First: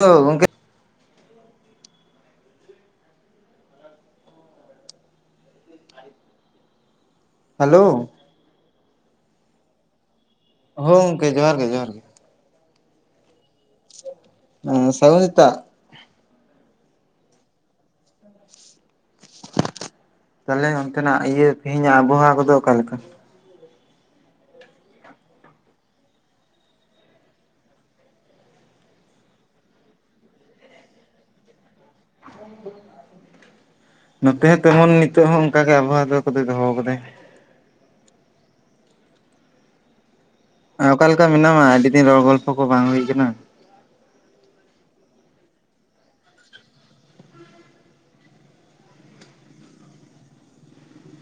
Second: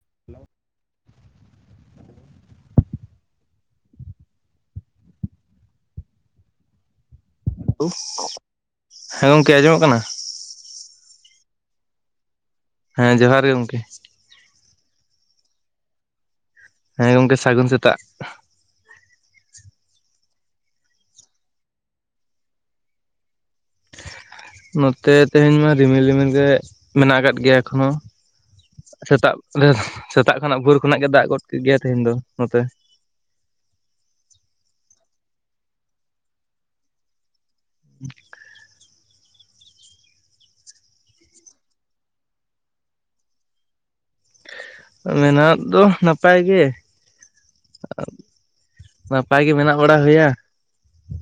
ᱜᱚᱝᱠᱮ hello hello ᱦᱮᱸ ᱜᱚᱢᱠᱮ ᱟᱸᱡᱚᱢᱚᱜ ᱠᱟᱱᱟ ᱦᱳ ᱜᱚᱝᱠᱮ ᱡᱚᱦᱟᱨ ᱜᱮ ᱡᱚᱦᱟᱨ ᱜᱮ ᱦᱮᱸ ᱡᱚᱦᱟᱨ ᱜᱮ ᱜᱚᱢᱠᱮ ᱦᱮᱸ ᱥᱟᱜᱚᱨᱤᱛᱟ ᱦᱮᱸ ᱜᱚᱢᱠᱮ ᱥᱟᱹᱜᱩᱱ ᱥᱮᱛᱟᱜ ᱛᱟᱞᱦᱮ ᱚᱱᱛᱮᱱᱟᱜ ᱤᱭᱟᱹ ᱛᱮᱦᱤᱧᱟᱜ ᱟᱵᱚᱦᱟᱣᱟ ᱠᱚᱫᱚ ᱚᱠᱟᱞᱮᱠᱟ ᱱᱚᱛᱮ ᱛᱮᱦᱮᱧ ᱢᱟ ᱨᱤᱢᱤᱞ ᱨᱤᱢᱤᱞ ᱜᱮ ᱢᱮᱱᱟᱜ ᱟᱠᱟᱫ ᱜᱮᱭᱟ ᱮᱠᱷᱚᱱᱚ ᱥᱮᱛᱟᱜ ᱥᱮᱛᱟᱜ ᱠᱷᱚᱱᱟᱜ ᱵᱷᱳᱨ ᱠᱷᱚᱱᱟᱜ ᱜᱮ ᱫᱟᱜ ᱜᱚᱫ ᱠᱮᱫ ᱜᱮᱭᱟ ᱛᱮᱦᱮᱧ ᱫᱚ ᱱᱚᱛᱮ ᱱᱚᱛᱮ ᱦᱚᱸ ᱛᱮᱢᱚᱱ ᱱᱤᱛᱚᱜ ᱦᱚᱸ ᱚᱱᱠᱟᱜ ᱜᱮ ᱟᱵᱚᱦᱟᱣᱟ ᱠᱚᱫᱚᱭ ᱫᱚᱦᱚ ᱟᱠᱟᱫᱟᱭ [unintelligible] ᱚᱠᱟ ᱞᱮᱠᱟ ᱢᱮᱱᱟᱢᱟ ᱟᱹᱰᱤ ᱫᱤᱱ ᱨᱚᱲ ᱜᱚᱞᱯᱷᱚ ᱠᱚ ᱵᱟᱝ ᱦᱩᱭ ᱟᱠᱟᱱᱟ ᱢᱮᱱᱟᱜ ᱫᱚ ᱱᱟᱯᱟᱭ ᱜᱮ ᱱᱟᱯᱟᱭ ᱜᱮ ᱢᱮᱱᱟᱜ ᱦᱚᱲᱟᱜ ᱦᱩᱭᱟ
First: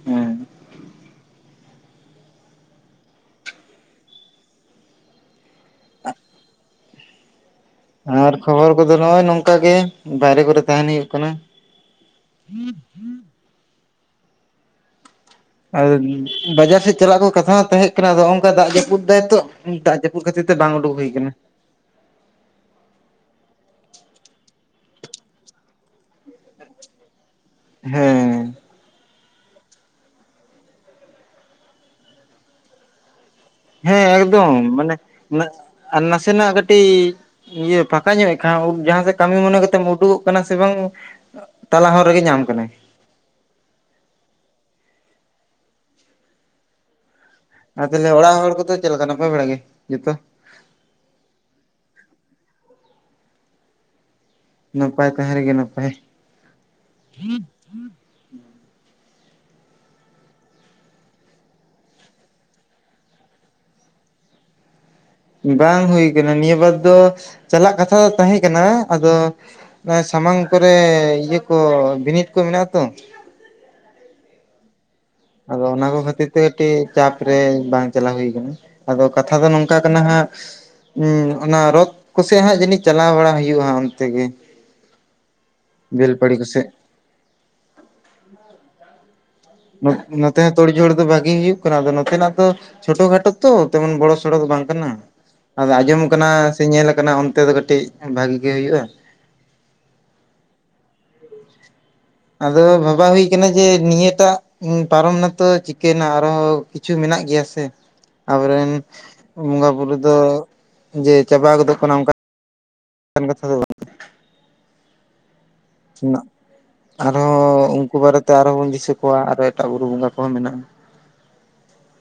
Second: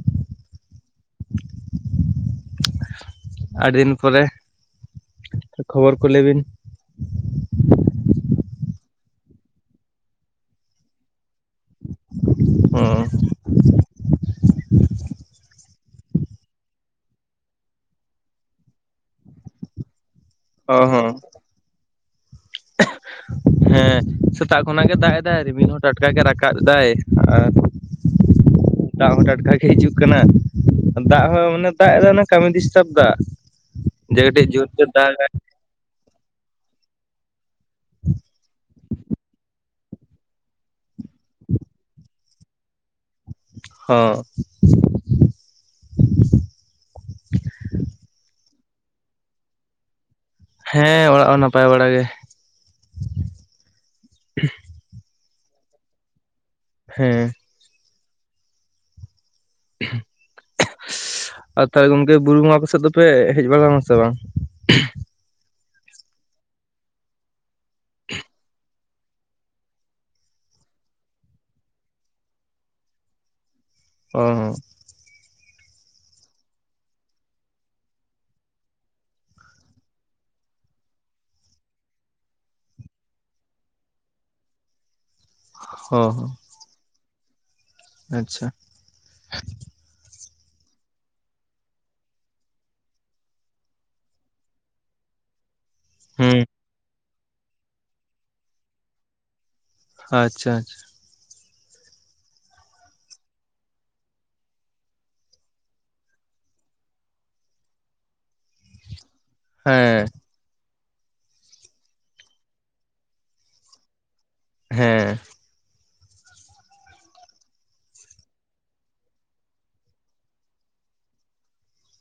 ᱦᱮᱸ ᱟᱹᱰᱤ ᱫᱤᱱ ᱯᱚᱨᱮ ᱠᱷᱚᱵᱚᱨ ᱠᱚ ᱞᱟᱹᱭ ᱵᱤᱱ ᱟᱨ ᱠᱷᱚᱵᱚᱨ ᱠᱚᱫᱚ ᱱᱚᱜ-ᱚᱭ ᱱᱚᱝᱠᱟ ᱜᱮ ᱵᱟᱭᱨᱮ ᱠᱚᱨᱮ ᱛᱟᱦᱮᱱ ᱦᱩᱭᱩᱜ ᱠᱟᱱᱟ ᱦᱩᱸ ᱟᱨ ᱵᱟᱡᱟᱨ ᱥᱮᱫ ᱪᱟᱞᱟᱜ ᱠᱚ ᱠᱟᱛᱷᱟ ᱦᱚᱸ ᱛᱟᱦᱮᱸ ᱠᱟᱱᱟ ᱟᱫᱚ ᱫᱟᱜ ᱡᱟᱹᱯᱩᱫ ᱫᱟᱭ ᱛᱚ ᱫᱟᱜ ᱡᱟᱹᱯᱩᱫ ᱠᱷᱟᱹᱛᱤᱨ ᱛᱮ ᱵᱟᱝ ᱚ ᱩᱰᱩᱠ ᱦᱩᱭ ᱦᱚᱸ ᱠᱟᱱᱟ ᱦᱮᱸ ᱥᱮᱛᱟᱜ ᱠᱷᱚᱱᱟᱜ ᱜᱮ ᱫᱟᱜ ᱮᱫᱟᱭ ᱨᱤᱢᱤᱞ ᱦᱚᱸ ᱴᱟᱴᱠᱟ ᱜᱮ ᱨᱟᱠᱟᱵ ᱫᱟᱭ ᱟᱨ ᱦᱮᱸ ᱫᱟᱜ ᱦᱚᱸ ᱴᱟᱴᱠᱟ ᱜᱮ ᱦᱤᱡᱩᱜ ᱠᱟᱱᱟ ᱫᱟᱜ ᱦᱚᱸ ᱢᱟᱱᱮ ᱫᱟᱜ ᱮ ᱫᱚ ᱚᱱᱟ ᱠᱟᱹᱢᱤ ᱰᱤᱥᱴᱟᱵ ᱫᱟᱜ ᱦᱮᱸ ᱮᱠᱫᱚᱢ ᱢᱟᱱᱮ ᱟᱨ ᱱᱟᱥᱮᱱᱟᱜ ᱠᱟᱹᱴᱤᱡ ᱤᱭᱟᱹ ᱯᱷᱟᱠᱟ ᱧᱚᱜ ᱮ ᱠᱷᱟᱱ ᱡᱟᱦᱟᱸᱥᱮᱫ ᱠᱟᱹᱢᱤ ᱢᱚᱱᱮ ᱠᱟᱛᱮᱢ ᱩᱰᱩᱠᱚᱜ ᱠᱟᱱᱟ ᱥᱮ ᱵᱟᱝ ᱛᱟᱞᱟ ᱦᱚᱨ ᱨᱮᱜᱮ ᱧᱟᱢ ᱠᱟᱢᱟᱭ ᱦᱚᱸ ᱟ ᱛᱟᱦᱚᱞᱮ ᱚᱲᱟᱜ ᱦᱚᱲ ᱠᱚᱫᱚ ᱪᱮᱫ ᱞᱮᱠᱟ ᱱᱟᱯᱟᱭ ᱵᱟᱲᱟ ᱜᱮ ᱡᱚᱛᱚ ᱦᱮᱸ ᱚᱲᱟᱜ ᱦᱚᱸ ᱱᱟᱯᱟᱭ ᱵᱟᱲᱟ ᱜᱮ ᱱᱟᱯᱟᱭ ᱛᱟᱦᱮᱸ ᱨᱮᱜᱮ ᱱᱟᱯᱟᱭ ᱦᱮᱸ ᱟᱨ ᱛᱟᱦᱚᱞᱮ ᱜᱚᱝᱠᱮ ᱵᱩᱨᱩ ᱜᱚᱸᱜᱟ ᱟᱯᱮ ᱥᱮᱫ ᱫᱚᱯᱮ ᱦᱮᱡ ᱵᱟᱲᱟ ᱞᱮᱱᱟ ᱥᱮ ᱵᱟᱝ ᱵᱟᱝ ᱦᱩᱭ ᱠᱟᱱᱟ ᱱᱤᱭᱟᱹ ᱵᱟᱨ ᱫᱚ ᱪᱟᱞᱟᱜ ᱠᱟᱛᱷᱟ ᱫᱚ ᱛᱟᱦᱮᱸ ᱠᱟᱱᱟ ᱟᱫᱚ ᱚᱱᱟ ᱥᱟᱢᱟᱝ ᱠᱚᱨᱮ ᱤᱭᱟᱹ ᱠᱚ ᱵᱤᱱᱤᱰ ᱠᱚ ᱢᱮᱱᱟᱜᱼᱟ ᱛᱚ ᱦᱚ ᱟᱫᱚ ᱚᱱᱟ ᱠᱚ ᱠᱷᱟᱹᱛᱤᱨ ᱛᱮ ᱠᱟᱹᱴᱤᱡ ᱪᱟᱯ ᱨᱮ ᱵᱟᱝ ᱪᱟᱞᱟᱣ ᱦᱩᱭ ᱠᱟᱱᱟ ᱟᱫᱚ ᱠᱟᱛᱷᱟ ᱫᱚ ᱱᱚᱝᱠᱟ ᱠᱟᱱᱟ ᱦᱟᱸᱜ ᱦᱚᱸ ᱚᱱᱟ ᱨᱚᱛ ᱠᱚᱥᱮ ᱦᱟᱸᱜ ᱡᱟᱹᱱᱤᱡ ᱪᱟᱞᱟᱣ ᱵᱟᱲᱟ ᱦᱩᱭᱩᱜ-ᱟ ᱚᱱᱛᱮ ᱜᱮ ᱦᱚᱸ ᱵᱮᱞᱯᱟᱦᱟᱲᱤ ᱠᱚᱥᱮᱫ ᱟᱪᱪᱷᱟ ᱱᱚᱛᱮ ᱦᱚᱸ ᱛᱳᱲ ᱡᱷᱳᱲ ᱫᱚ ᱵᱷᱟᱜᱤ ᱦᱩᱭᱩᱜ ᱠᱟᱱᱟ ᱟᱫᱚ ᱱᱚᱛᱮᱱᱟᱜ ᱫᱚ ᱪᱷᱳᱴᱳ ᱠᱷᱟᱴᱳ ᱛᱚ ᱛᱮᱢᱚᱱ ᱵᱚᱲᱚ ᱥᱚᱲᱚ ᱫᱚ ᱵᱟᱝ ᱠᱟᱱᱟ ᱟᱫᱚ ᱟᱸᱡᱚᱢ ᱟᱠᱟᱱᱟ ᱦᱩᱸ ᱥᱮ ᱧᱮᱞ ᱠᱟᱱᱟ ᱚᱱᱛᱮ ᱫᱚ ᱠᱟᱹᱴᱤᱡ ᱵᱷᱟᱜᱤ ᱜᱮ ᱦᱩᱭᱩᱜᱼᱟ ᱟᱪᱪᱷᱟ ᱟᱪᱪᱷᱟ ᱟᱫᱚ ᱵᱟᱷᱟᱵᱟ ᱦᱩᱭ ᱠᱟᱱᱟ ᱡᱮ ᱱᱤᱭᱟᱹᱴᱟᱜ ᱯᱟᱨᱚᱢ ᱱᱟᱛᱚ ᱪᱤᱠᱟᱹᱭᱱᱟ ᱟᱨᱦᱚᱸ ᱠᱤᱪᱷᱩ ᱢᱮᱱᱟᱜ ᱜᱮᱭᱟ ᱥᱮ ᱟᱵᱚᱨᱮᱱ ᱵᱚᱸᱜᱟ ᱵᱩᱨᱩ ᱦᱮᱸ ᱫᱚ ᱡᱮ ᱪᱟᱵᱟ ᱜᱚᱫᱚᱜ ᱠᱟᱱᱟ ᱚᱱᱠᱟ ᱠᱟᱛᱷᱟ ᱫᱚ ᱵᱟᱝ ᱦᱮᱸ ᱟᱨᱦᱚᱸ ᱩᱱᱠᱩ ᱵᱟᱨᱮᱛᱮ ᱟᱨᱦᱚᱸ ᱵᱚᱱ ᱫᱤᱥᱟᱹ ᱠᱚᱣᱟ ᱟᱨᱦᱚᱸ ᱮᱴᱟᱜ ᱵᱩᱨᱩ ᱵᱚᱸᱜᱟ ᱠᱚᱦᱚᱸ ᱢᱮᱱᱟᱜᱼᱟ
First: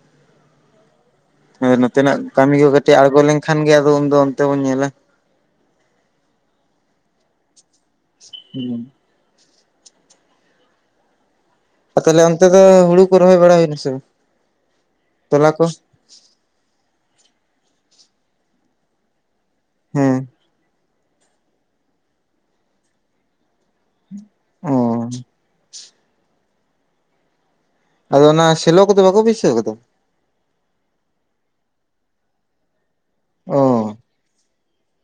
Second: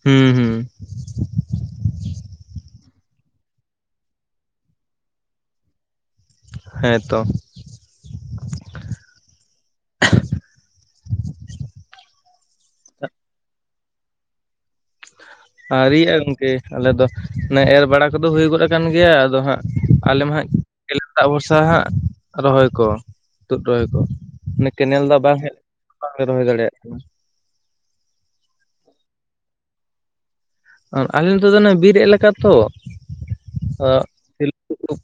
ᱦᱮᱸ ᱦᱮᱸ ᱦᱮᱸ ᱟᱫᱚ ᱱᱚᱛᱮᱱᱟᱜ ᱠᱟᱹᱢᱤ ᱠᱚ ᱠᱟᱹᱴᱤᱡ ᱟᱬᱜᱚ ᱞᱮᱱᱠᱷᱟᱱ ᱜᱮ ᱟᱫᱚ ᱩᱱᱫᱚ ᱚᱱᱛᱮ ᱵᱚᱱ ᱧᱮᱞᱟ ᱦᱮᱸᱛᱚ ᱦᱮᱸ ᱟᱨ ᱛᱟᱦᱚᱞᱮ ᱚᱱᱛᱮ ᱫᱚ ᱦᱩᱲᱩ ᱨᱚᱦᱚᱭ ᱵᱟᱲᱟ ᱦᱩᱭᱱᱟ ᱥᱮ ᱛᱚᱞᱟ ᱠᱚ ᱟᱹᱨᱤᱭᱟᱜᱼᱟ ᱜᱚᱝᱠᱮ ᱟᱞᱮ ᱫᱚ ᱚᱱᱮ ᱮᱨ ᱵᱟᱲᱟ ᱠᱚᱫᱚ ᱦᱩᱭ ᱜᱚᱫ ᱟᱠᱟᱱ ᱜᱮᱭᱟ ᱟᱫᱚ ᱦᱟᱸᱜ ᱦᱮᱸ ᱟᱞᱮ ᱢᱟ ᱦᱟᱸᱜ ᱞᱛᱟᱜ ᱵᱷᱚᱨᱥᱟ ᱦᱟᱸᱜ ᱨᱚᱦᱚᱭ ᱠᱚ ᱛᱩᱫ ᱨᱚᱦᱚᱭ ᱠᱚ ᱚᱱᱮ ᱚ ᱠᱮᱱᱮᱞ ᱫᱟᱜ ᱵᱟᱝ ᱦᱮᱡ ᱵᱟᱞᱮ ᱨᱚᱦᱚᱭ ᱫᱟᱲᱮᱭᱟᱜ ᱠᱟᱱᱟ ᱟᱫᱚ ᱚᱱᱟ ᱥᱮᱞᱚ ᱠᱚᱫᱚ ᱵᱟᱠᱚ ᱵᱟᱹᱭᱥᱟᱹᱣ ᱠᱟᱫᱟ ᱟᱨ ᱟᱞᱮ ᱱᱚᱛᱮ ᱫᱚ ᱵᱤᱨ ᱮᱞᱟᱠᱟ ᱛᱚ ᱚ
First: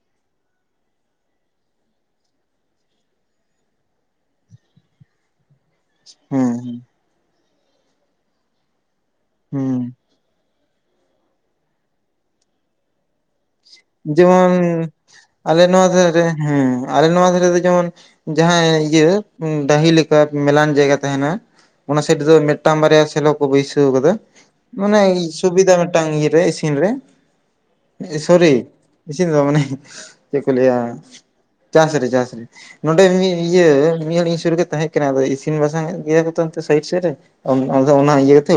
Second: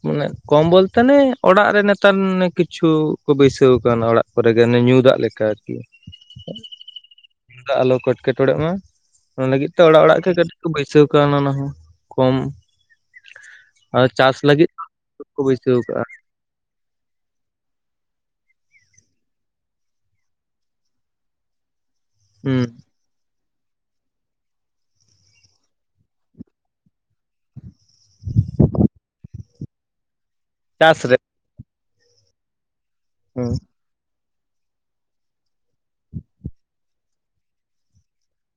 ᱢᱟᱱᱮ ᱠᱚᱞ ᱵᱚᱞᱛᱮ ᱱᱮ ᱚᱲᱟᱜ ᱨᱮ ᱱᱮᱛᱟᱨ ᱠᱤᱪᱷᱩ ᱠᱚ ᱵᱟᱹᱭᱥᱟᱹᱣ ᱠᱟᱱᱟ ᱚᱲᱟᱜ ᱠᱚᱨᱮ ᱜᱮ ᱟᱱᱮ ᱧᱩ ᱫᱟᱜ ᱞᱮᱠᱟ ᱟᱨᱠᱤ ᱦᱮᱸ ᱦᱮᱸ ᱧᱩ ᱫᱟᱜ ᱟᱞᱚ ᱠᱚ ᱮᱴᱠᱮᱴᱚᱬᱮᱜ ᱢᱟ ᱚᱱᱟ ᱦᱮᱸ ᱞᱟᱹᱜᱤᱫ ᱛᱮ ᱚᱲᱟᱜ ᱚᱲᱟᱜ ᱜᱮ ᱠᱟᱴᱤᱡ ᱵᱟᱹᱭᱥᱟᱹᱣ ᱠᱟᱣ ᱱᱟ ᱚᱱᱟ ᱦᱚ ᱠᱚᱢ ᱟᱨ ᱪᱟᱥ ᱡᱮᱢᱚᱱ ᱞᱟᱹᱜᱤᱫ ᱠᱚ ᱟᱞᱮ ᱵᱟᱹᱭᱥᱟᱹᱣ ᱱᱚᱣᱟ ᱠᱟᱜᱼᱟ ᱫᱷᱟᱨᱮ ᱨᱮ ᱦᱮᱸ ᱟᱞᱮ ᱱᱚᱣᱟ ᱫᱷᱟᱨᱮ ᱫᱚ ᱡᱮᱢᱚᱱ ᱡᱟᱦᱟᱸ ᱤᱭᱟᱹ ᱰᱟᱹᱦᱤ ᱞᱮᱠᱟ ᱢᱮᱞᱟᱱ ᱡᱟᱭᱜᱟ ᱛᱟᱦᱮᱱᱟ ᱚᱱᱟ ᱥᱮᱪ ᱨᱮ ᱫᱚ ᱦᱩᱸ ᱢᱤᱫᱴᱟᱝ ᱵᱟᱨᱭᱟ ᱥᱮᱞᱚ ᱠᱚ ᱠᱚ ᱵᱟᱹᱭᱥᱟᱹᱣ ᱠᱟᱫᱟ ᱢᱟᱱᱮ ᱥᱩᱵᱤᱫᱷᱟ ᱢᱤᱫᱴᱟᱝ ᱤᱭᱟᱹ ᱨᱮ ᱤᱥᱤᱱ ᱨᱮ ᱥᱚᱨᱤ ᱤᱥᱤᱱ ᱨᱮᱫᱚ ᱵᱟᱝ ᱢᱟᱱᱮ ᱪᱮᱫ ᱠᱚᱞ ᱞᱟᱹᱭᱼᱟ ᱪᱟᱥ ᱨᱮ ᱪᱟᱥ ᱨᱮ ᱪᱟᱥ ᱨᱮ ᱱᱚᱰᱮ ᱦᱩᱸ ᱤᱭᱟᱹ ᱢᱤᱫ ᱦᱚᱲ ᱤᱧ ᱥᱩᱨ ᱨᱮ ᱜᱮ ᱛᱟᱦᱮᱸ ᱠᱟᱱᱟ ᱤᱥᱤᱱ ᱵᱟᱥᱟᱝ ᱮᱫ ᱜᱮᱭᱟ ᱚᱱᱛᱮ ᱚᱲᱟ ᱥᱟᱭᱤᱰ ᱥᱮᱪ ᱨᱮ ᱟᱫᱚ ᱚᱱᱟ ᱤᱭᱟᱹ ᱠᱟᱛᱮ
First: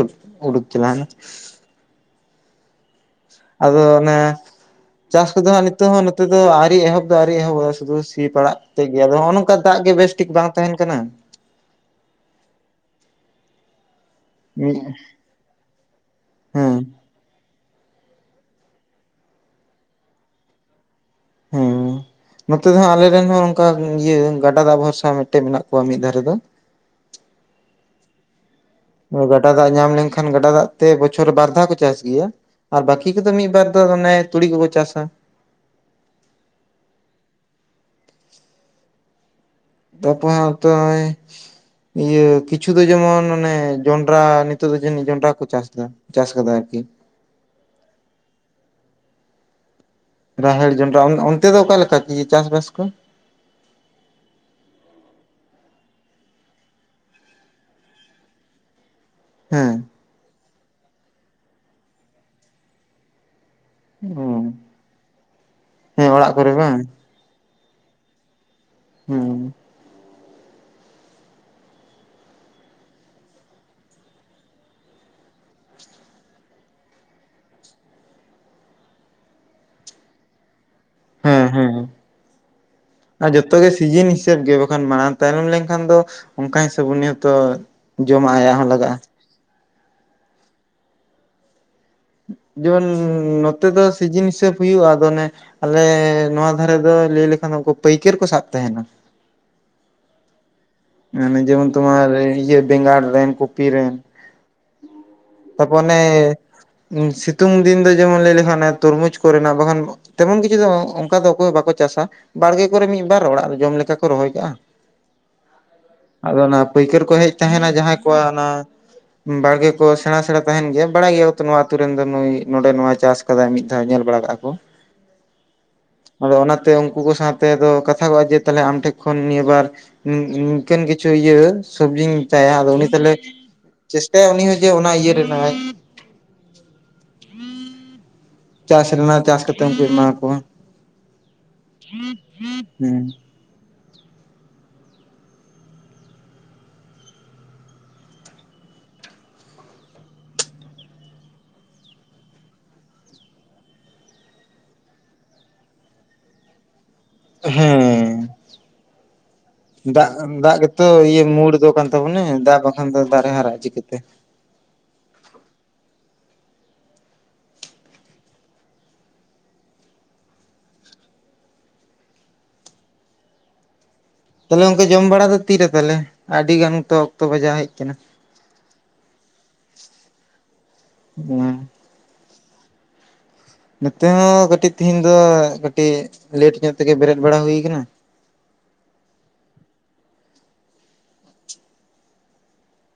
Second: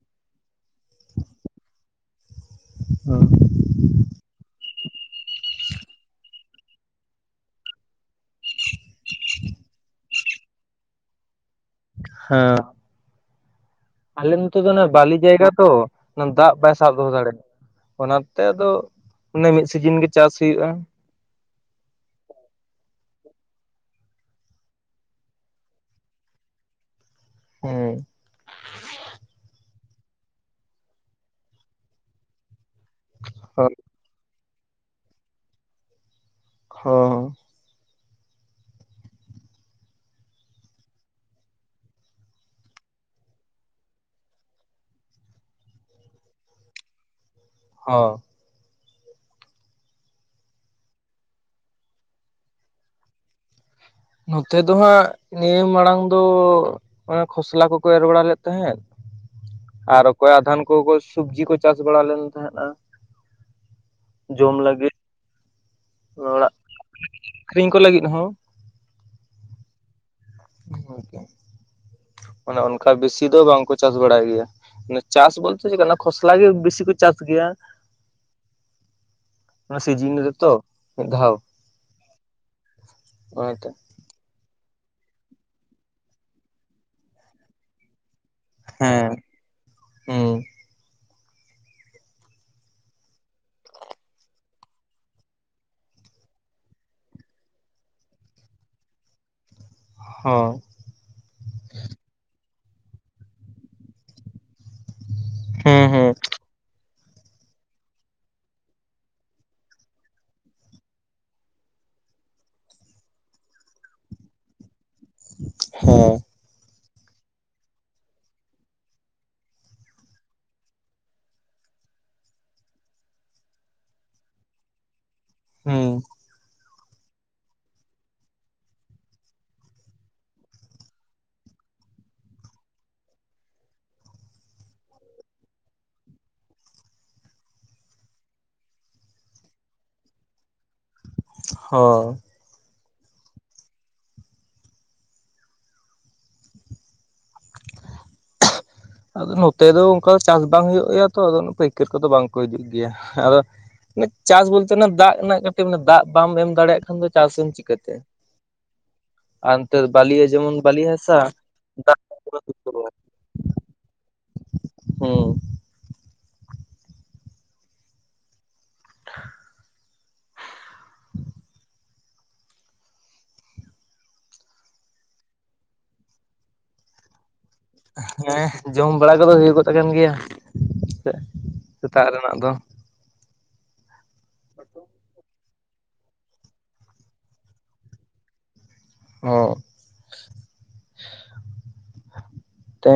ᱩᱰᱩᱠ ᱪᱟᱞᱟᱱᱟ ᱦᱸ ᱟᱫᱚ ᱚᱱᱮ ᱪᱟᱥ ᱠᱚᱫᱚ ᱦᱟᱸᱜ ᱱᱤᱛᱚᱜ ᱦᱚᱸ ᱱᱚᱛᱮ ᱫᱚ ᱟᱹᱣᱨᱤ ᱮᱦᱚᱵ ᱫᱚ ᱟᱹᱣᱨᱤ ᱮᱦᱚᱵᱚᱜ-ᱟ ᱥᱩᱫᱷᱩ ᱥᱤ ᱯᱟᱲᱟᱜ ᱴᱷᱤᱠ ᱜᱮᱭᱟ ᱟᱫᱚ ᱱᱚᱜᱼᱚ ᱱᱚᱝᱠᱟ ᱫᱟᱜ ᱜᱮ ᱵᱮᱥᱴᱷᱤᱠ ᱵᱟᱝ ᱛᱟᱦᱮᱱ ᱠᱟᱱᱟ ᱦᱮᱸ ᱟᱞᱮ ᱱᱚᱛᱮ ᱫᱚ ᱢᱤᱫ ᱵᱟᱞᱤ ᱡᱟᱭᱜᱟ ᱛᱚ ᱚᱱᱟ ᱫᱟᱜ ᱦᱮᱸ ᱵᱟᱭ ᱥᱟᱵ ᱫᱚᱦᱚ ᱫᱟᱲᱮᱭᱟᱜ-ᱟ ᱚᱱᱟᱛᱮ ᱟᱫᱚ ᱚᱱᱮ ᱢᱤᱫ ᱥᱤᱡᱤᱱ ᱜᱮ ᱪᱟᱥ ᱦᱩᱭᱩᱜᱼᱟ ᱦᱮᱸ ᱱᱚᱛᱮ ᱫᱚ ᱦᱟᱸᱜ ᱟᱞᱮᱨᱮᱱ ᱦᱚᱸ ᱚᱱᱠᱟ ᱤᱭᱟᱹ ᱜᱟᱰᱟ ᱫᱟᱜ ᱵᱷᱚᱨᱥᱟ ᱢᱤᱫᱴᱮᱱ ᱢᱮᱱᱟᱜ ᱠᱚᱣᱟ ᱢᱤᱫ ᱫᱷᱟᱨᱮ ᱫᱚ ᱦᱮᱸ ᱜᱟᱰᱟ ᱫᱟᱜ ᱧᱟᱢ ᱞᱮᱱᱠᱷᱟᱱ ᱜᱟᱰᱟ ᱫᱟᱜ ᱛᱮ ᱵᱚᱪᱷᱚᱨ ᱵᱟᱨ ᱫᱷᱟᱣ ᱠᱚ ᱪᱟᱥ ᱜᱮᱭᱟ ᱟᱨ ᱵᱟᱠᱤ ᱠᱚᱫᱚ ᱢᱤᱫ ᱵᱟᱨ ᱫᱚ ᱚᱱᱮ ᱛᱩᱲᱤ ᱠᱚᱠᱚ ᱪᱟᱥᱟ ᱦᱚᱸ ᱫᱚᱯᱷᱟ ᱦᱚᱛᱚᱭ ᱤᱭᱟᱹ ᱠᱤᱪᱷᱩ ᱫᱚ ᱡᱮᱢᱚᱱ ᱚᱱᱮ ᱡᱚᱱᱰᱨᱟ ᱱᱤᱛᱚᱜ ᱫᱚ ᱡᱟᱹᱱᱤᱡ ᱡᱚᱱᱰᱨᱟ ᱠᱚ ᱪᱟᱥ ᱮᱫᱟ ᱪᱟᱥ ᱠᱟᱫᱟ ᱟᱨᱠᱤ ᱦᱚᱸ ᱨᱟᱦᱮᱲ ᱡᱚᱱᱰᱨᱟ ᱚᱱᱛᱮ ᱫᱚ ᱚᱠᱟ ᱞᱮᱠᱟ ᱪᱟᱥᱵᱟᱥ ᱠᱚ ᱱᱚᱛᱮ ᱫᱚ ᱦᱟᱸᱜ ᱱᱤᱭᱟᱹ ᱢᱟᱲᱟᱝ ᱫᱚ ᱚᱱᱟ ᱠᱷᱚᱥᱞᱟ ᱠᱚᱠᱚ ᱮᱨ ᱵᱟᱲᱟ ᱞᱮᱫ ᱛᱟᱦᱮᱸᱫ ᱦᱮᱸ ᱟᱨ ᱚᱠᱚᱭ ᱟᱫᱷᱮᱱ ᱠᱚ ᱥᱚᱵᱡᱤ ᱠᱚ ᱪᱟᱥ ᱵᱟᱲᱟ ᱞᱮᱱ ᱛᱟᱦᱮᱸᱫᱟ ᱚ ᱡᱚᱢ ᱞᱟᱹᱜᱤᱫ ᱦᱮᱸ ᱚᱲᱟᱜ ᱠᱚᱨᱮ ᱵᱟᱝ ᱟᱠᱷᱨᱤᱧ ᱠᱚ ᱞᱟᱹᱜᱤᱫ ᱦᱚᱸ ᱦᱩᱸ ᱦᱮᱸ ᱜᱳᱢᱠᱮ ᱚᱱᱮ ᱚᱱᱠᱟ ᱵᱮᱥᱤ ᱫᱚ ᱵᱟᱝᱠᱚ ᱪᱟᱥ ᱵᱟᱲᱟᱭ ᱜᱮᱭᱟ ᱪᱟᱥ ᱵᱚᱞᱛᱮ ᱪᱮᱫ ᱠᱟᱱᱟ ᱠᱷᱚᱥᱞᱟ ᱜᱮ ᱵᱮᱥᱤ ᱠᱚ ᱪᱟᱥ ᱜᱮᱭᱟ [unintelligible] ᱚᱱᱟ ᱥᱤᱡᱤᱱ ᱨᱮ ᱛᱚ ᱦᱮᱸ ᱦᱮᱸ ᱟᱨ ᱡᱚᱛᱚ ᱜᱮ ᱚᱱᱟᱛᱮ ᱥᱤᱡᱤᱱ ᱦᱤᱥᱟᱹᱵ ᱜᱮ ᱵᱟᱠᱷᱟᱱ ᱢᱟᱲᱟᱝ ᱛᱟᱭᱱᱚᱢ ᱞᱮᱱᱠᱷᱟᱱ ᱫᱚ ᱚᱱᱠᱟ ᱦᱤᱥᱟᱹᱵ ᱩᱱᱤ ᱦᱚᱸ ᱛᱚ ᱡᱚᱢᱟᱜ ᱟᱭᱟᱜ ᱦᱚᱸ ᱞᱟᱜᱟᱜᱼᱟ ᱦᱮᱸ ᱦᱩᱸ ᱡᱮᱢᱚᱱ ᱱᱚᱛᱮ ᱫᱚ ᱥᱤᱡᱤᱱ ᱦᱤᱥᱟᱹᱵ ᱦᱩᱭᱩᱜᱼᱟ ᱟᱫᱚ ᱚᱱᱮ ᱟᱞᱮ ᱱᱚᱣᱟ ᱫᱷᱟᱨᱮ ᱫᱚ ᱞᱟᱹᱭ ᱞᱮᱠᱷᱟᱱ ᱩᱱᱠᱩ ᱯᱟᱹᱭᱠᱟᱹᱨ ᱠᱚ ᱥᱟᱵ ᱛᱟᱦᱮᱸᱱᱟ ᱦᱚ ᱢᱟᱱᱮ ᱡᱮᱢᱚᱱ ᱛᱳᱢᱟᱨ ᱤᱭᱟᱹ ᱵᱮᱸᱜᱟᱲ ᱨᱮᱱ ᱠᱚᱯᱤ ᱨᱮᱱ [unintelligible] ᱦᱩᱸ ᱚᱱᱮ ᱦᱩᱸ ᱥᱤᱛᱩᱝ ᱫᱤᱱ ᱫᱚ ᱡᱮᱢᱚᱱ ᱞᱟᱹᱭ ᱞᱮᱠᱷᱟᱱ ᱛᱩᱨᱢᱩᱡᱽ ᱠᱚ ᱨᱮᱱᱟᱜ ᱵᱟᱜᱟᱱ ᱼᱼ ᱛᱮᱢᱚᱱ ᱠᱤᱪᱷᱩ ᱫᱚ ᱚᱱᱠᱟ ᱫᱚ ᱚᱠᱚᱭ ᱦᱚᱸ ᱵᱟᱠᱚ ᱪᱟᱥᱟ ᱾ ᱵᱟᱲᱜᱮ ᱠᱚᱨᱮ ᱢᱤᱫ ᱵᱟᱨ, ᱚᱲᱟᱜ ᱨᱮ ᱡᱚᱢ ᱞᱮᱠᱟ ᱠᱚ ᱨᱚᱦᱚᱭ ᱠᱟᱜᱼᱟ᱾ ᱦᱮᱸ ᱦᱩᱸ ᱟᱫᱚ ᱚᱱᱟ ᱯᱟᱹᱭᱠᱟᱹᱨ ᱠᱚ ᱦᱮᱡ ᱛᱟᱦᱮᱱᱟ ᱾ ᱡᱟᱦᱟᱸᱭ ᱠᱚᱣᱟᱜ ᱚᱱᱟ ᱵᱟᱲᱜᱮ ᱠᱚ ᱥᱮᱬᱟ ᱥᱮᱬᱟ ᱛᱟᱦᱮᱱ ᱜᱮᱭᱟ, ᱵᱟᱲᱟᱭ ᱜᱮᱭᱟ ᱠᱚ ᱛᱚ ᱱᱚᱣᱟ ᱟᱛᱩ ᱨᱮᱱ ᱫᱚ ᱱᱩᱭ, ᱱᱚᱸᱰᱮ ᱱᱚᱣᱟ ᱪᱟᱥ-ᱟ ᱾ ᱠᱟᱫᱟᱭ ᱢᱤᱫ ᱫᱷᱟᱣ ᱧᱮᱞ ᱵᱟᱲᱟ ᱠᱟᱜᱼᱟ ᱠᱚ᱾ ᱦᱩᱸ ᱟᱫᱚ ᱚᱱᱟᱛᱮ ᱩᱱᱠᱩ ᱠᱚ ᱥᱟᱶᱛᱮ ᱟᱫᱚ ᱠᱟᱛᱷᱟ ᱠᱚᱜᱼᱟ ᱡᱮ, ᱛᱟᱦᱞᱮ ᱟᱢ ᱴᱷᱮᱡ ᱠᱷᱚᱱ ᱱᱤᱭᱟᱹ ᱵᱟᱨ ᱱᱤᱝᱠᱟᱹᱱ ᱠᱤᱪᱷᱩ ᱤᱭᱟᱹ ᱥᱚᱵᱡᱤᱧ ᱪᱟᱭᱟ ᱾ᱟᱫᱚ ᱩᱱᱤ ᱛᱟᱞᱮ ᱪᱮᱥᱴᱟᱭᱟ ᱩᱱᱤ ᱦᱚᱸ ᱡᱮ ᱚᱱᱟ ᱤᱭᱟᱹ ᱨᱮᱱᱟᱜ ᱪᱟᱥ ᱨᱮᱱᱟᱜ ᱪᱟᱥ ᱠᱟᱛᱮ ᱩᱱᱠᱩ ᱮᱢᱟ ᱠᱚᱣᱟ᱾ ᱦᱚᱸ ᱦᱩᱸ ᱟᱫᱚ ᱱᱚᱛᱮ ᱫᱚ ᱚᱱᱠᱟ ᱪᱟᱥ ᱵᱟᱝ ᱦᱩᱭᱩᱜ ᱜᱮᱭᱟ ᱛᱚ ᱾ ᱟᱫᱚ ᱯᱟᱹᱭᱠᱟᱹᱨ ᱠᱚᱫᱚ ᱵᱟᱝᱠᱚ ᱦᱤᱡᱩᱜ ᱜᱮᱭᱟ ᱾ᱟᱫᱚ ᱪᱟᱥ ᱵᱚᱞᱛᱮ ᱚᱱᱟ ᱫᱟᱜ ᱨᱮᱱᱟᱜ ᱠᱟᱹᱴᱤᱡ ᱢᱟᱱᱮ ᱫᱟᱜ ᱵᱟᱢ ᱮᱢ ᱫᱟᱲᱮᱭᱟᱜ ᱠᱷᱟᱱ ᱫᱚ ᱪᱟᱥ ᱤᱧ ᱪᱤᱠᱟᱹᱛᱮ? ᱦᱮᱸ ᱟᱨ ᱱᱚᱛᱮ ᱫᱟᱜ ᱵᱟᱹᱞᱤᱭᱟ ᱡᱮᱢᱚᱱ ᱫᱟᱜ ᱵᱟᱹᱞᱤ ᱜᱮᱛᱚ ᱦᱟᱥᱟ ᱤᱭᱟᱹ ᱢᱩᱲ ᱫᱚ ᱠᱟᱱ ᱫᱟᱜ ᱛᱟᱵᱚᱱᱟ ᱫᱟᱜ ᱵᱟᱠᱷᱟᱱ ᱫᱚ ᱫᱟᱨᱮ ᱦᱟᱨᱟᱜ-ᱟ ᱪᱤᱠᱟ. ᱛᱮ ᱦᱩᱸ ᱛᱟᱦᱮᱞᱮ ᱚᱱᱠᱟ ᱡᱚᱢ ᱵᱟᱲᱟ ᱫᱚ ᱛᱤᱨᱮ ᱛᱟᱞᱮ? ᱟᱹᱰᱤ ᱜᱟᱱ ᱛᱚ ᱚᱠᱛᱚ ᱵᱟᱡᱟᱣ ᱦᱮᱡ ᱠᱟᱱᱟ᱾ ᱦᱮᱸ ᱡᱚᱢ ᱵᱟᱲᱟ ᱠᱚᱫᱚ ᱦᱩᱭ ᱜᱚᱫ ᱟᱠᱟᱱ ᱜᱮᱭᱟ ᱦᱮᱸ ᱥᱮᱛᱟᱜ ᱨᱮᱱᱟᱜ ᱫᱚ᱾ ᱱᱚᱛᱮ ᱦᱚᱸ ᱠᱟᱹᱴᱤᱡ ᱛᱮᱦᱮᱧ ᱫᱚ ᱠᱟᱹᱴᱤᱡ ᱞᱮᱴ ᱧᱚᱜ ᱛᱮᱜᱮ ᱵᱮᱨᱮᱫ ᱵᱟᱲᱟ ᱦᱩᱭ ᱠᱟᱱᱟ᱾ ᱚ ᱛᱚ,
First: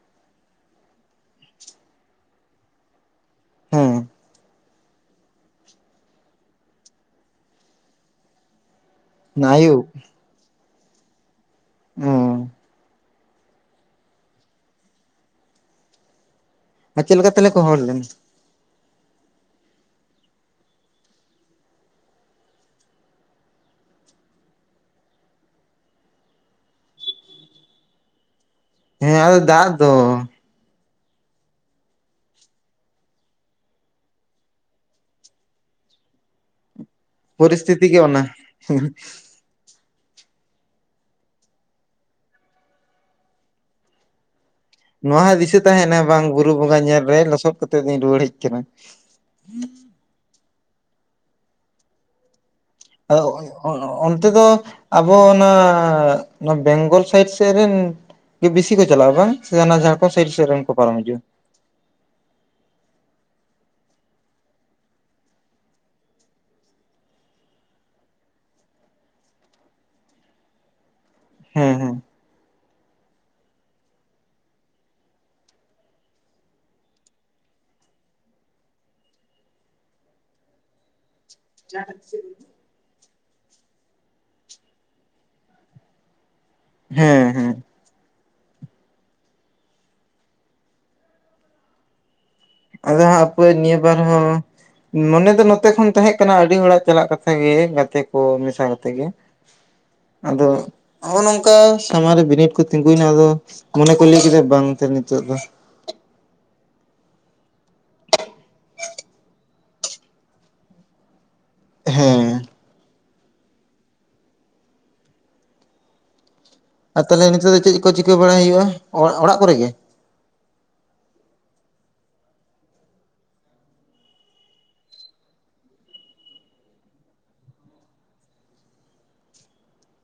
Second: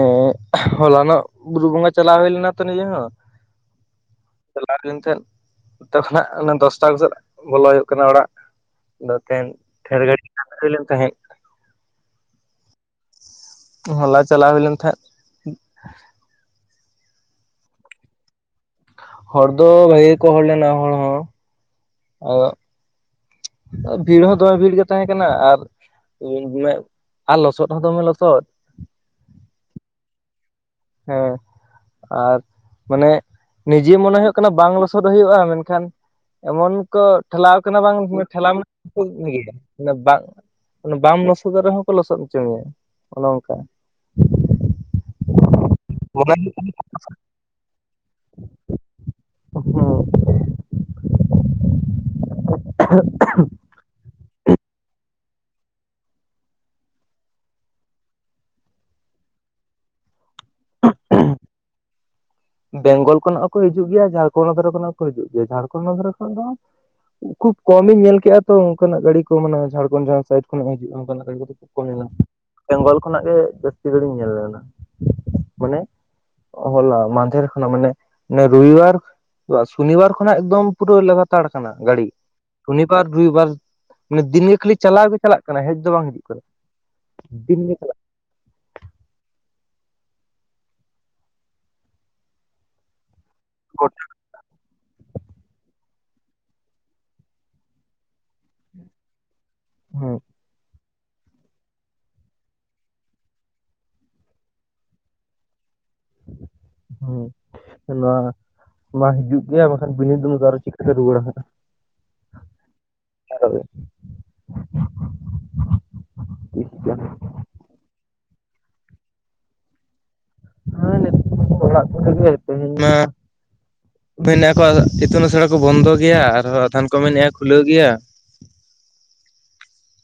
ᱦᱚᱞᱟᱱᱚᱜ ᱵᱩᱨᱩ ᱵᱚᱸᱜᱟ ᱪᱟᱞᱟᱣ ᱦᱩᱭ ᱞᱮᱱᱟ ᱛᱚ ᱱᱤᱡᱮ ᱦᱚᱸ᱾ ᱦᱮᱸ ᱪᱟᱞᱟᱣ ᱦᱩᱭ ᱛᱟᱦᱮᱸ, ᱚᱱᱛᱮ ᱠᱷᱚᱱᱟᱜ ᱫᱚᱥᱴᱟ ᱠᱚ ᱥᱮᱫ ᱵᱚᱞᱚ ᱦᱩᱭᱩᱜ ᱠᱟᱱᱟ ᱚᱲᱟᱜ᱾ ᱫᱚ ᱛᱮᱱ ᱟᱭᱩᱵ ᱫᱷᱮᱨ ᱜᱟᱹᱲᱤ ᱛᱟᱦᱮᱸ ᱦᱤᱭᱞᱮᱱ ᱛᱟᱦᱮᱸ᱾ ᱦᱩᱸ ᱦᱚᱞᱟ ᱪᱟᱞᱟᱣ ᱦᱩᱭ ᱞᱮᱱ ᱛᱟᱦᱮᱸᱫ ᱟᱨ ᱪᱮᱫ ᱞᱮᱠᱟ ᱛᱟᱞᱮ ᱠᱚ ᱦᱚᱲ ᱞᱮᱱᱟ? ᱦᱚᱲ ᱫᱚ ᱵᱷᱟᱜᱮ ᱜᱮᱠᱚ ᱦᱚᱲ ᱞᱮᱱᱟ ᱦᱚᱲ ᱦᱚᱸ᱾ ᱟᱫᱚ ᱟᱨ ᱵᱷᱤᱲ ᱦᱚᱸ ᱫᱚᱢᱮ ᱵᱷᱤᱲ ᱜᱮ ᱛᱟᱦᱮᱸ ᱠᱟᱱᱟ ᱟᱨ [unintelligible] ᱟᱨ ᱞᱚᱥᱚᱫ ᱦᱚᱸ ᱫᱚᱢᱮ ᱞᱚᱥᱚᱫ᱾ ᱦᱮᱸ ᱟᱫᱚ ᱫᱟᱜ ᱫᱚ᱾ ᱦᱮᱸ ᱟᱨ ᱢᱟᱱᱮ ᱱᱤᱡᱮ ᱢᱚᱱᱮ ᱦᱳᱭᱳᱜ ᱠᱟᱱᱟ ᱵᱟᱝ ᱞᱚᱥᱚᱫ ᱦᱳᱭᱳᱜᱼᱟ ᱢᱮᱱᱠᱷᱟᱱ ᱮᱢᱚᱱ ᱠᱚ ᱴᱷᱮᱞᱟᱣ ᱠᱟᱱᱟ ᱯᱚᱨᱤᱥᱛᱷᱤᱛᱤ ᱵᱟᱝ ᱜᱮ ᱚᱱᱟ ᱴᱷᱮᱞᱟᱣ [unintelligible] ᱵᱟᱝ ᱵᱟᱢ ᱞᱚᱥᱚᱫᱚᱜ ᱨᱮᱦᱚᱸ ᱠᱚ ᱞᱚᱥᱚᱫ ᱦᱚᱪᱚ ᱢᱮᱭᱟ ᱚᱱᱮ ᱚᱱᱠᱟ ᱱᱚᱣᱟ ᱦᱚᱸ ᱫᱤᱥᱟᱹ ᱛᱟᱦᱮᱱᱟ ᱵᱟᱝ ᱢᱚᱱᱮ ᱵᱩᱨᱩ ᱵᱚᱸᱜᱟ ᱧᱮᱞ ᱨᱮ ᱞᱚᱥᱚᱫ ᱠᱟᱛᱮ ᱫᱩᱧ ᱨᱩᱣᱟᱹᱲ ᱦᱮᱡ ᱠᱟᱱᱟ᱾ ᱦᱩᱸ [inaudible] ᱚᱱᱛᱮ ᱫᱚ ᱟᱵᱚ ᱚᱱᱟ ᱵᱮᱝᱜᱚᱞ ᱥᱟᱭᱤᱰ ᱥᱮᱫ ᱨᱤᱱ ᱵᱤᱥᱤ ᱠᱚ ᱪᱟᱞᱟᱜᱼᱟ ᱵᱟᱝ ᱥᱮ ᱚᱱᱟ ᱡᱷᱟᱲᱠᱷᱰ ᱥᱟᱭᱤᱰ ᱨᱮᱱ ᱠᱚ ᱯᱟᱨᱚᱢ ᱦᱤᱡᱩᱼᱟ ᱵᱮᱝᱜᱚᱞ ᱠᱷᱚᱱᱟᱜ ᱦᱚᱸ ᱠᱚ ᱦᱤᱡᱩᱜ ᱜᱮᱭᱟ ᱡᱷᱟᱲᱠᱷᱚᱸᱰ ᱠᱚᱨᱮ ᱠᱷᱚᱱᱟᱜ ᱦᱚᱸ ᱠᱚ ᱦᱤᱡᱩᱜ ᱜᱮᱭᱟ ᱡᱷᱟᱲᱠᱷᱚᱸᱰ [unintelligible] ᱠᱷᱩᱵ ᱠᱚᱢ ᱤᱧ ᱧᱮᱞ ᱠᱮᱫᱼᱟ ᱛᱚ, ᱚᱱᱠᱟᱱᱟᱜ ᱜᱟᱹᱲᱤ ᱠᱚ ᱢᱟᱱᱮ ᱡᱷᱟᱲᱠᱷᱚᱸᱱᱰ ᱡᱟᱦᱟᱸ ᱥᱟᱭᱤᱰ ᱠᱷᱚᱱᱟᱜ ᱡᱟᱦᱟᱸ ᱦᱤᱡᱩᱜᱼᱟ, ᱚᱱ ᱦᱮᱸ ᱦᱮᱸ ᱠᱟᱱᱟᱜ᱾ [unintelligible] ᱵᱮᱝᱜᱚᱞ ᱠᱷᱚᱱᱟᱜ ᱜᱮ ᱡᱟᱹᱥᱛᱤ ᱜᱷᱟᱹᱲᱤᱧ ᱧᱮᱞ ᱞᱮᱱᱟ᱾ ᱢᱟᱱᱮ ᱦᱚᱞᱟ ᱢᱟᱫᱷᱮᱨ ᱠᱷᱚᱱᱟᱜ ᱢᱟᱱᱮ ᱱᱤᱭᱟᱹ ᱨᱚᱵᱤᱵᱟᱨ, ᱥᱚᱱᱤᱵᱟᱨ ᱠᱷᱚᱱᱟᱜ ᱮᱠᱫᱚᱢ ᱯᱩᱨᱟᱹ ᱞᱟᱜᱟᱛᱟᱲ ᱠᱟᱱᱟ ᱜᱟᱹᱲᱤ ᱥᱚᱱᱤᱵᱟᱨ, ᱨᱚᱵᱤᱵᱟᱨ ᱢᱮ ᱫᱤᱱᱜᱮ ᱠᱷᱟᱹᱞᱤ ᱪᱟᱞᱟᱣ ᱜᱮ ᱪᱟᱞᱟᱜ ᱠᱟᱱᱟ᱾ ᱦᱮᱡ ᱫᱚ ᱵᱟᱝ ᱦᱤᱡᱩᱜ ᱠᱟᱱᱟ᱾ ᱦᱮᱸ ᱦᱮᱸ ᱫᱤᱱ ᱜᱮ ᱪᱟᱞᱟᱜ ᱟᱫᱚ ᱦᱟᱸᱜ ᱟᱹᱯᱟᱹᱭ ᱱᱤᱭᱟᱹ ᱠᱟᱱᱟ᱾ ᱵᱟᱨ ᱦᱚᱸ ᱢᱚᱱᱮ ᱫᱚ ᱱᱚᱛᱮ ᱠᱷᱚᱱ ᱛᱟᱦᱮᱸᱜ ᱠᱟᱱᱟ ᱟᱹᱰᱤ ᱦᱚᱲᱟᱜ ᱪᱟᱞᱟᱜ ᱠᱟᱛᱷᱟ ᱜᱮ ᱜᱟᱛᱮ ᱠᱚ ᱢᱮᱥᱟ ᱠᱟᱛᱮ ᱜᱮ ᱦᱩᱸ ᱟᱫᱚ ᱱᱚᱜᱼᱚ ᱱᱚᱝᱠᱟ ᱥᱟᱢᱟᱝ ᱨᱮ ᱵᱤᱱᱤᱰ ᱠᱚ ᱛᱤᱸᱜᱩᱭᱱᱟ ᱟᱫᱚ ᱢᱚᱱᱮ ᱠᱚ ᱞᱟᱹᱭ ᱠᱮᱫᱟ ᱵᱟᱝᱛᱮ ᱱᱤᱛᱚᱜ ᱫᱚ ᱦᱩᱸ ᱱᱚᱣᱟ ᱢᱟ ᱦᱤᱡᱩᱜ ᱜᱮᱭᱟ ᱵᱟᱠᱷᱟᱱ ᱵᱤᱱᱤᱰ ᱫᱚ ᱱᱚᱝᱠᱟ ᱨᱮ ᱪᱤᱠᱟᱹᱛᱮ ᱨᱩᱣᱲᱟ ᱱᱷᱟᱜ ᱦᱮᱸ [inaudible] ᱟᱨ ᱛᱟᱦᱚᱞᱮ ᱱᱤᱛᱚᱜ ᱫᱚ ᱪᱮᱫ ᱠᱚ ᱪᱤᱠᱟᱹ ᱵᱟᱲᱟᱭ ᱦᱩᱭᱩᱜᱼᱟ‌ ᱚᱲᱟᱜ ᱠᱚᱨᱮ ᱜᱮ ᱦᱮᱸ ᱱᱤᱛᱚᱜ ᱚᱲᱟᱜ ᱠᱚᱨᱮ ᱜᱮ ᱛᱮᱦᱮᱧ ᱢᱟ ᱢᱮᱱᱮᱫ ᱟᱠᱚ ᱤᱛᱩᱱ ᱟᱥᱲᱟ ᱠᱚ ᱵᱚᱱᱫᱚ ᱜᱮᱭᱟ ᱟᱨᱦᱚᱸ ᱟᱛᱷᱟᱱ ᱠᱚ ᱢᱮᱱᱮᱫᱼᱟ ᱠᱷᱩᱞᱟᱹᱣ ᱜᱮᱭᱟ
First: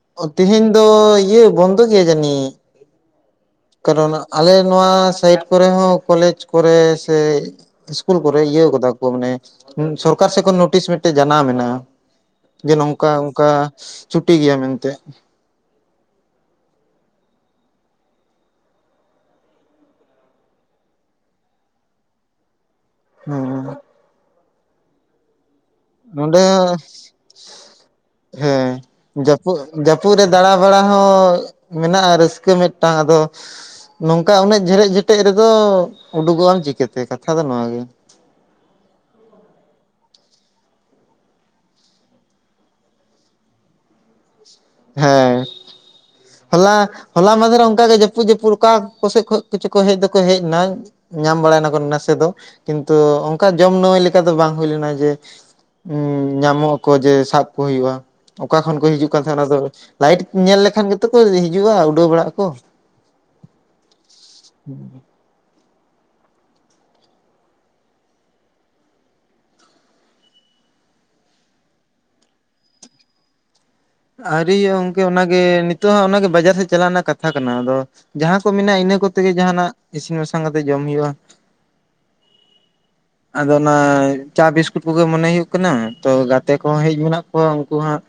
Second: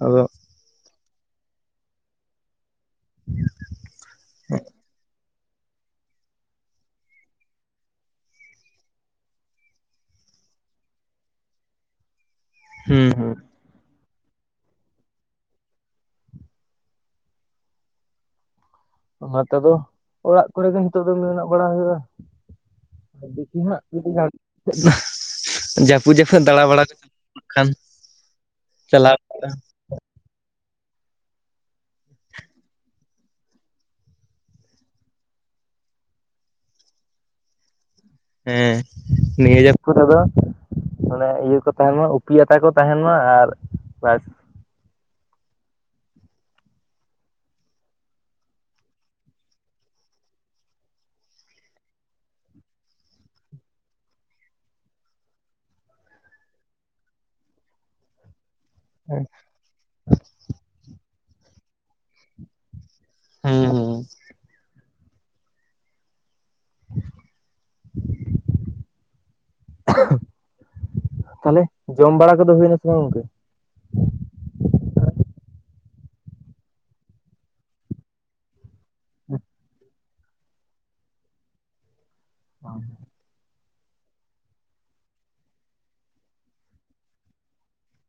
ᱟᱫᱚ ᱚ ᱛᱮᱦᱮᱧ ᱫᱚ ᱤᱭᱟᱹ ᱵᱚᱱᱫᱚ ᱜᱮᱭᱟ ᱡᱟᱹᱱᱤᱡ ᱦᱸ ᱠᱟᱨᱚᱱ ᱟᱞᱮ ᱱᱚᱣᱟ ᱥᱟᱭᱤᱰ ᱠᱚᱨᱮ ᱦᱚᱸ ᱠᱚᱞᱮᱡᱽ ᱠᱚᱨᱮ ᱥᱮ ᱤᱥᱠᱩᱞ ᱠᱚᱨᱮ ᱤᱭᱟᱹ ᱠᱟᱫᱟ ᱠᱚ ᱢᱟᱱᱮ ᱥᱚᱨᱠᱟᱨ ᱥᱮᱮᱫ ᱠᱷᱚᱱ ᱱᱳᱴᱤᱥ ᱢᱤᱫᱴᱮᱡ ᱡᱟᱱᱟᱢ ᱢᱮᱱᱟᱜ-ᱟ ᱡᱮ ᱦᱩᱸ ᱱᱚᱝᱠᱟ ᱦᱩᱸ ᱚᱱᱠᱟ ᱪᱷᱩᱴᱤ ᱜᱮᱭᱟ ᱢᱮᱱᱛᱮ ᱚᱱᱟ ᱛᱮᱫᱚ ᱚᱲᱟᱜ ᱠᱚᱨᱮ ᱜᱮ ᱱᱤᱛᱚᱜ ᱫᱚ ᱢᱮᱱᱟᱜ ᱵᱟᱲᱟ ᱦᱩᱭᱩᱜ-ᱟ ᱦᱮᱸ ᱫᱤᱠᱤ ᱦᱟᱸᱜ ᱡᱩᱫᱤ ᱜᱟᱱᱚᱜ ᱡᱟᱹᱯᱩᱫ ᱱᱚᱸᱰᱮ ᱡᱚᱠᱷᱚᱡ ᱫᱟᱬᱟ ᱵᱟᱟᱲᱟ [inaudible] ᱠᱷᱟᱱ ᱦᱮᱸ ᱪᱟᱞᱟᱣ ᱦᱩᱭᱩᱜ-ᱟ ᱡᱟᱹᱯᱩᱫ ᱡᱟᱹᱯᱩᱫ ᱨᱮ ᱫᱟᱬᱟ ᱵᱟᱲᱟ ᱦᱚᱸ ᱢᱮᱱᱟᱜ-ᱟ ᱨᱟᱹᱥᱠᱟᱹ ᱢᱤᱫᱴᱟᱝ ᱟᱫᱚ ᱱᱚᱝᱠᱟ ᱩᱱᱟᱹᱜ ᱡᱷᱮᱨᱮᱫ ᱡᱮᱴᱮᱡ ᱨᱮᱫᱚ ᱩᱰᱩᱠᱚᱜ ᱟᱢ ᱪᱤᱠᱟᱹᱛᱮ ᱠᱟᱛᱷᱟ ᱫᱚ ᱱᱚᱣᱟ ᱜᱮ ᱦᱮᱸ ᱱᱤᱭᱟᱹ ᱡᱟᱹᱯᱩᱫ ᱨᱮᱫᱚ ᱚᱱᱮ ᱤᱭᱟᱹ ᱠᱚ ᱛᱟᱦᱮᱸᱱ ᱢᱟ ᱩᱯᱤ ᱟᱛᱟ ᱠᱚ ᱛᱟᱦᱮᱸᱱ ᱢᱟ ᱟᱨ ᱵᱟᱼᱼ ᱦᱮᱸ ᱦᱚᱞᱟ ᱦᱚᱞᱟ ᱢᱟᱫᱷᱮᱨᱮ ᱚᱱᱠᱟᱜ ᱜᱮ ᱡᱟᱹᱯᱩᱫ ᱡᱟᱹᱯᱩᱫ ᱚᱠᱟ ᱠᱚᱥᱮᱫ ᱠᱷᱚᱱ ᱠᱚᱪᱩ ᱠᱚ ᱦᱮᱡ ᱫᱚᱠᱚ ᱦᱮᱡ ᱮᱱᱟ ᱧᱟᱢ ᱵᱟᱲᱟᱭᱮᱱᱟᱠᱚ ᱱᱟᱥᱮ ᱫᱚ ᱠᱤᱱᱛᱩ ᱚᱱᱠᱟ ᱡᱚᱢ ᱱᱟᱹᱣᱟᱹᱭ ᱞᱮᱠᱟ ᱫᱚ ᱵᱟᱝ ᱦᱩᱭ ᱞᱮᱱᱟ ᱡᱮ ᱧᱟᱢᱚᱜ ᱟᱠᱚ ᱡᱮ ᱥᱟᱵ ᱠᱚ ᱦᱩᱭᱩᱜᱼᱟ ᱚᱠᱟ ᱠᱷᱚᱱ ᱠᱚ ᱦᱤᱡᱩᱜ ᱦᱮᱸ ᱠᱟᱱ ᱛᱟᱦᱮᱸᱱᱟ ᱚᱱᱟ ᱫᱚ ᱞᱟᱭᱤᱴ ᱧᱮᱞ ᱞᱮᱠᱷᱟᱱ ᱜᱮᱛᱚ ᱠᱚ ᱦᱤᱡᱩᱜᱼᱟ ᱩᱰᱟᱹᱣ ᱵᱟᱲᱟᱜ ᱟᱠᱚ [inaudible] ᱦᱮᱸ ᱛᱟᱦᱚᱞᱮ ᱡᱚᱢ ᱵᱟᱲᱟ ᱠᱚᱫᱚ ᱦᱩᱭᱱᱟ ᱥᱮ ᱵᱟᱝ ᱜᱚᱝᱠᱮ ᱟᱹᱣᱨᱤ ᱜᱚᱝᱠᱮ ᱚᱱᱟᱜᱮ ᱱᱤᱛᱚᱜ ᱦᱚ ᱚᱱᱟᱜᱮ ᱵᱟᱡᱟᱨ ᱥᱮᱫ ᱪᱟᱞᱟᱜ ᱨᱮᱱᱟᱜ ᱠᱟᱛᱷᱟ ᱠᱟᱱᱟ ᱟᱫᱚ ᱡᱟᱦᱟᱸ ᱠᱚ ᱢᱮᱱᱟᱜ-ᱟ ᱤᱱᱟᱹ ᱠᱚᱛᱮ ᱜᱮ ᱡᱟᱦᱟᱱᱟᱜ ᱤᱥᱤᱱ ᱵᱟᱥᱟᱝ ᱠᱟᱛᱮᱜ ᱡᱚᱢ ᱦᱩᱭᱩᱜ-ᱟ ᱦ ᱟᱫᱚ ᱚᱱᱟ ᱪᱟ ᱵᱤᱥᱠᱩᱴ ᱠᱚᱜᱮ ᱢᱚᱱᱮ ᱦᱩᱭᱩᱜ ᱠᱟᱱᱟ ᱛᱚ ᱜᱟᱛᱮ ᱠᱚᱦᱚᱸ ᱦᱮᱡ ᱢᱮᱱᱟᱜ ᱠᱚᱣᱟ ᱩᱱᱠᱩ ᱦᱟᱸᱜ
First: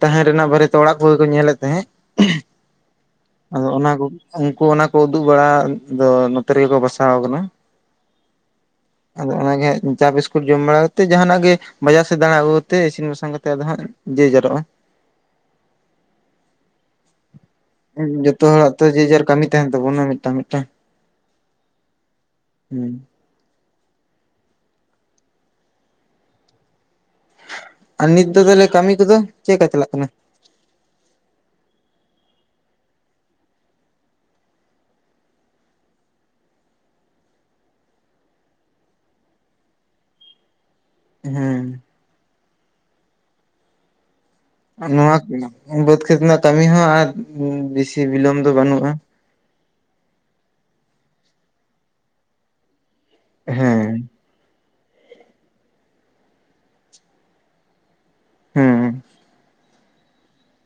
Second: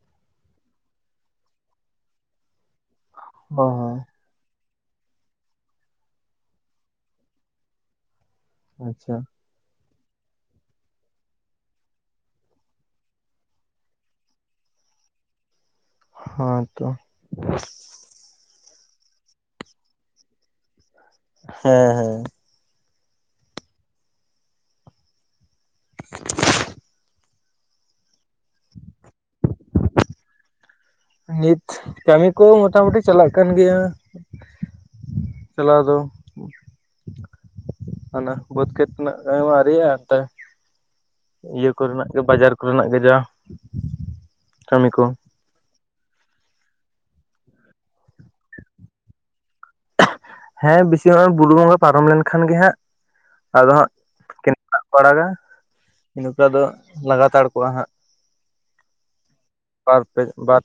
ᱛᱟᱦᱮᱸ ᱨᱮᱱᱟᱜ ᱵᱟᱨᱮᱛᱮ ᱚᱲᱟᱜ ᱠᱚᱜᱮ ᱠᱚ ᱧᱮᱞᱮᱫ ᱛᱟᱦᱮᱸᱜ ᱚ ᱟᱫᱚ ᱚᱱᱟ ᱦᱚᱸ ᱠᱚ ᱩᱱᱠᱩ ᱚᱱᱟ ᱠᱚ ᱩᱫᱩᱜ ᱵᱟᱲᱟ ᱫᱚ ᱱᱚᱛᱮ ᱨᱮᱜᱮ ᱠᱚ ᱵᱟᱥᱟᱣ ᱟᱠᱟᱱᱟ ᱟᱪᱪᱷᱟ ᱟᱫᱚ ᱚᱱᱟᱜᱮ ᱦᱟᱸᱜ ᱪᱟ ᱵᱤᱥᱠᱩᱴ ᱡᱚᱢ ᱵᱟᱲᱟ ᱠᱟᱛᱮ ᱡᱟᱦᱟᱱᱟᱜ ᱜᱮ ᱵᱟᱡᱟᱨ ᱥᱮᱫ ᱫᱟᱬᱟ ᱟᱹᱜᱩ ᱠᱟᱛᱮ ᱤᱥᱤᱱ ᱵᱟᱥᱟᱝ ᱠᱟᱛᱮᱜ ᱟᱫᱚ ᱦᱟᱜ ᱡᱟᱨᱚᱜ-ᱟ ᱦᱚ ᱛᱚ ᱡᱚᱛᱚ ᱦᱚᱲᱟᱜ ᱛᱚ ᱡᱮᱡᱟᱨ ᱠᱟᱹᱢᱤ ᱛᱟᱸᱦᱮᱱ ᱛᱟᱵᱚᱱᱟ ᱢᱤᱫᱴᱟᱝ ᱢᱤᱫᱴᱟᱝ ᱦᱮᱸ ᱦᱮᱸ ᱦᱩᱸ ᱟᱨ ᱱᱤᱛ ᱫᱚ ᱛᱟᱦᱚᱞᱮ ᱠᱟᱹᱢᱤ ᱠᱚᱫᱚ ᱪᱮᱫ ᱞᱮᱠᱟ ᱪᱟᱞᱟᱜ ᱠᱟᱱᱟ ᱱᱤᱛ ᱠᱟᱹᱢᱤ ᱠᱚ ᱢᱚᱴᱟ ᱢᱩᱩᱴᱤ ᱪᱟᱞᱟᱜ ᱠᱟᱱ ᱜᱮᱭᱟ ᱪᱟᱞᱟᱣ ᱫᱚ ᱦᱟᱱᱟ ᱵᱟ. ᱫᱽ ᱠᱷᱮᱛ ᱠᱷᱚᱱᱟᱜ [inaudible] ᱟᱹᱶᱨᱤ ᱟᱜ-ᱟ ᱦᱮᱸ ᱤᱭᱟ‌ᱹ ᱠᱚᱨᱮᱱᱟᱜ ᱜᱮ ᱵᱟᱡᱟᱨ ᱠᱚᱨᱮᱱᱟᱜ ᱜᱮ ᱡᱟ ᱠᱟᱹᱢᱤ ᱠᱚ ᱱᱚᱣᱟ ᱵᱟᱹᱫᱽ ᱠᱷᱮᱛ ᱨᱮᱱᱟᱜ ᱠᱟᱹᱢᱤ ᱦᱚᱸ ᱟᱨ ᱵᱮᱥᱤ ᱵᱤᱞᱚᱢ ᱫᱚ ᱵᱟᱹᱱᱩᱜ-ᱟ ᱦᱮᱸ ᱵᱮᱥᱤ ᱵᱩᱨᱩ ᱜᱚᱸᱜᱟ ᱯᱟᱨᱚᱢ ᱞᱮᱱᱠᱷᱟᱱ ᱜᱮ ᱦᱟᱸᱜ ᱟᱫᱚ ᱦᱮᱸ ᱦᱟᱸᱜ [inaudible] ᱯᱟᱲᱟᱜᱟ ᱤᱱᱟᱹ ᱯᱚᱨᱮ ᱫᱚ ᱞᱟᱜᱟᱛᱟᱨ ᱠᱚᱜ-ᱟ ᱦᱟᱸᱜ ᱦᱩᱸ ᱵᱟᱨ ᱯᱮ ᱵᱟᱨ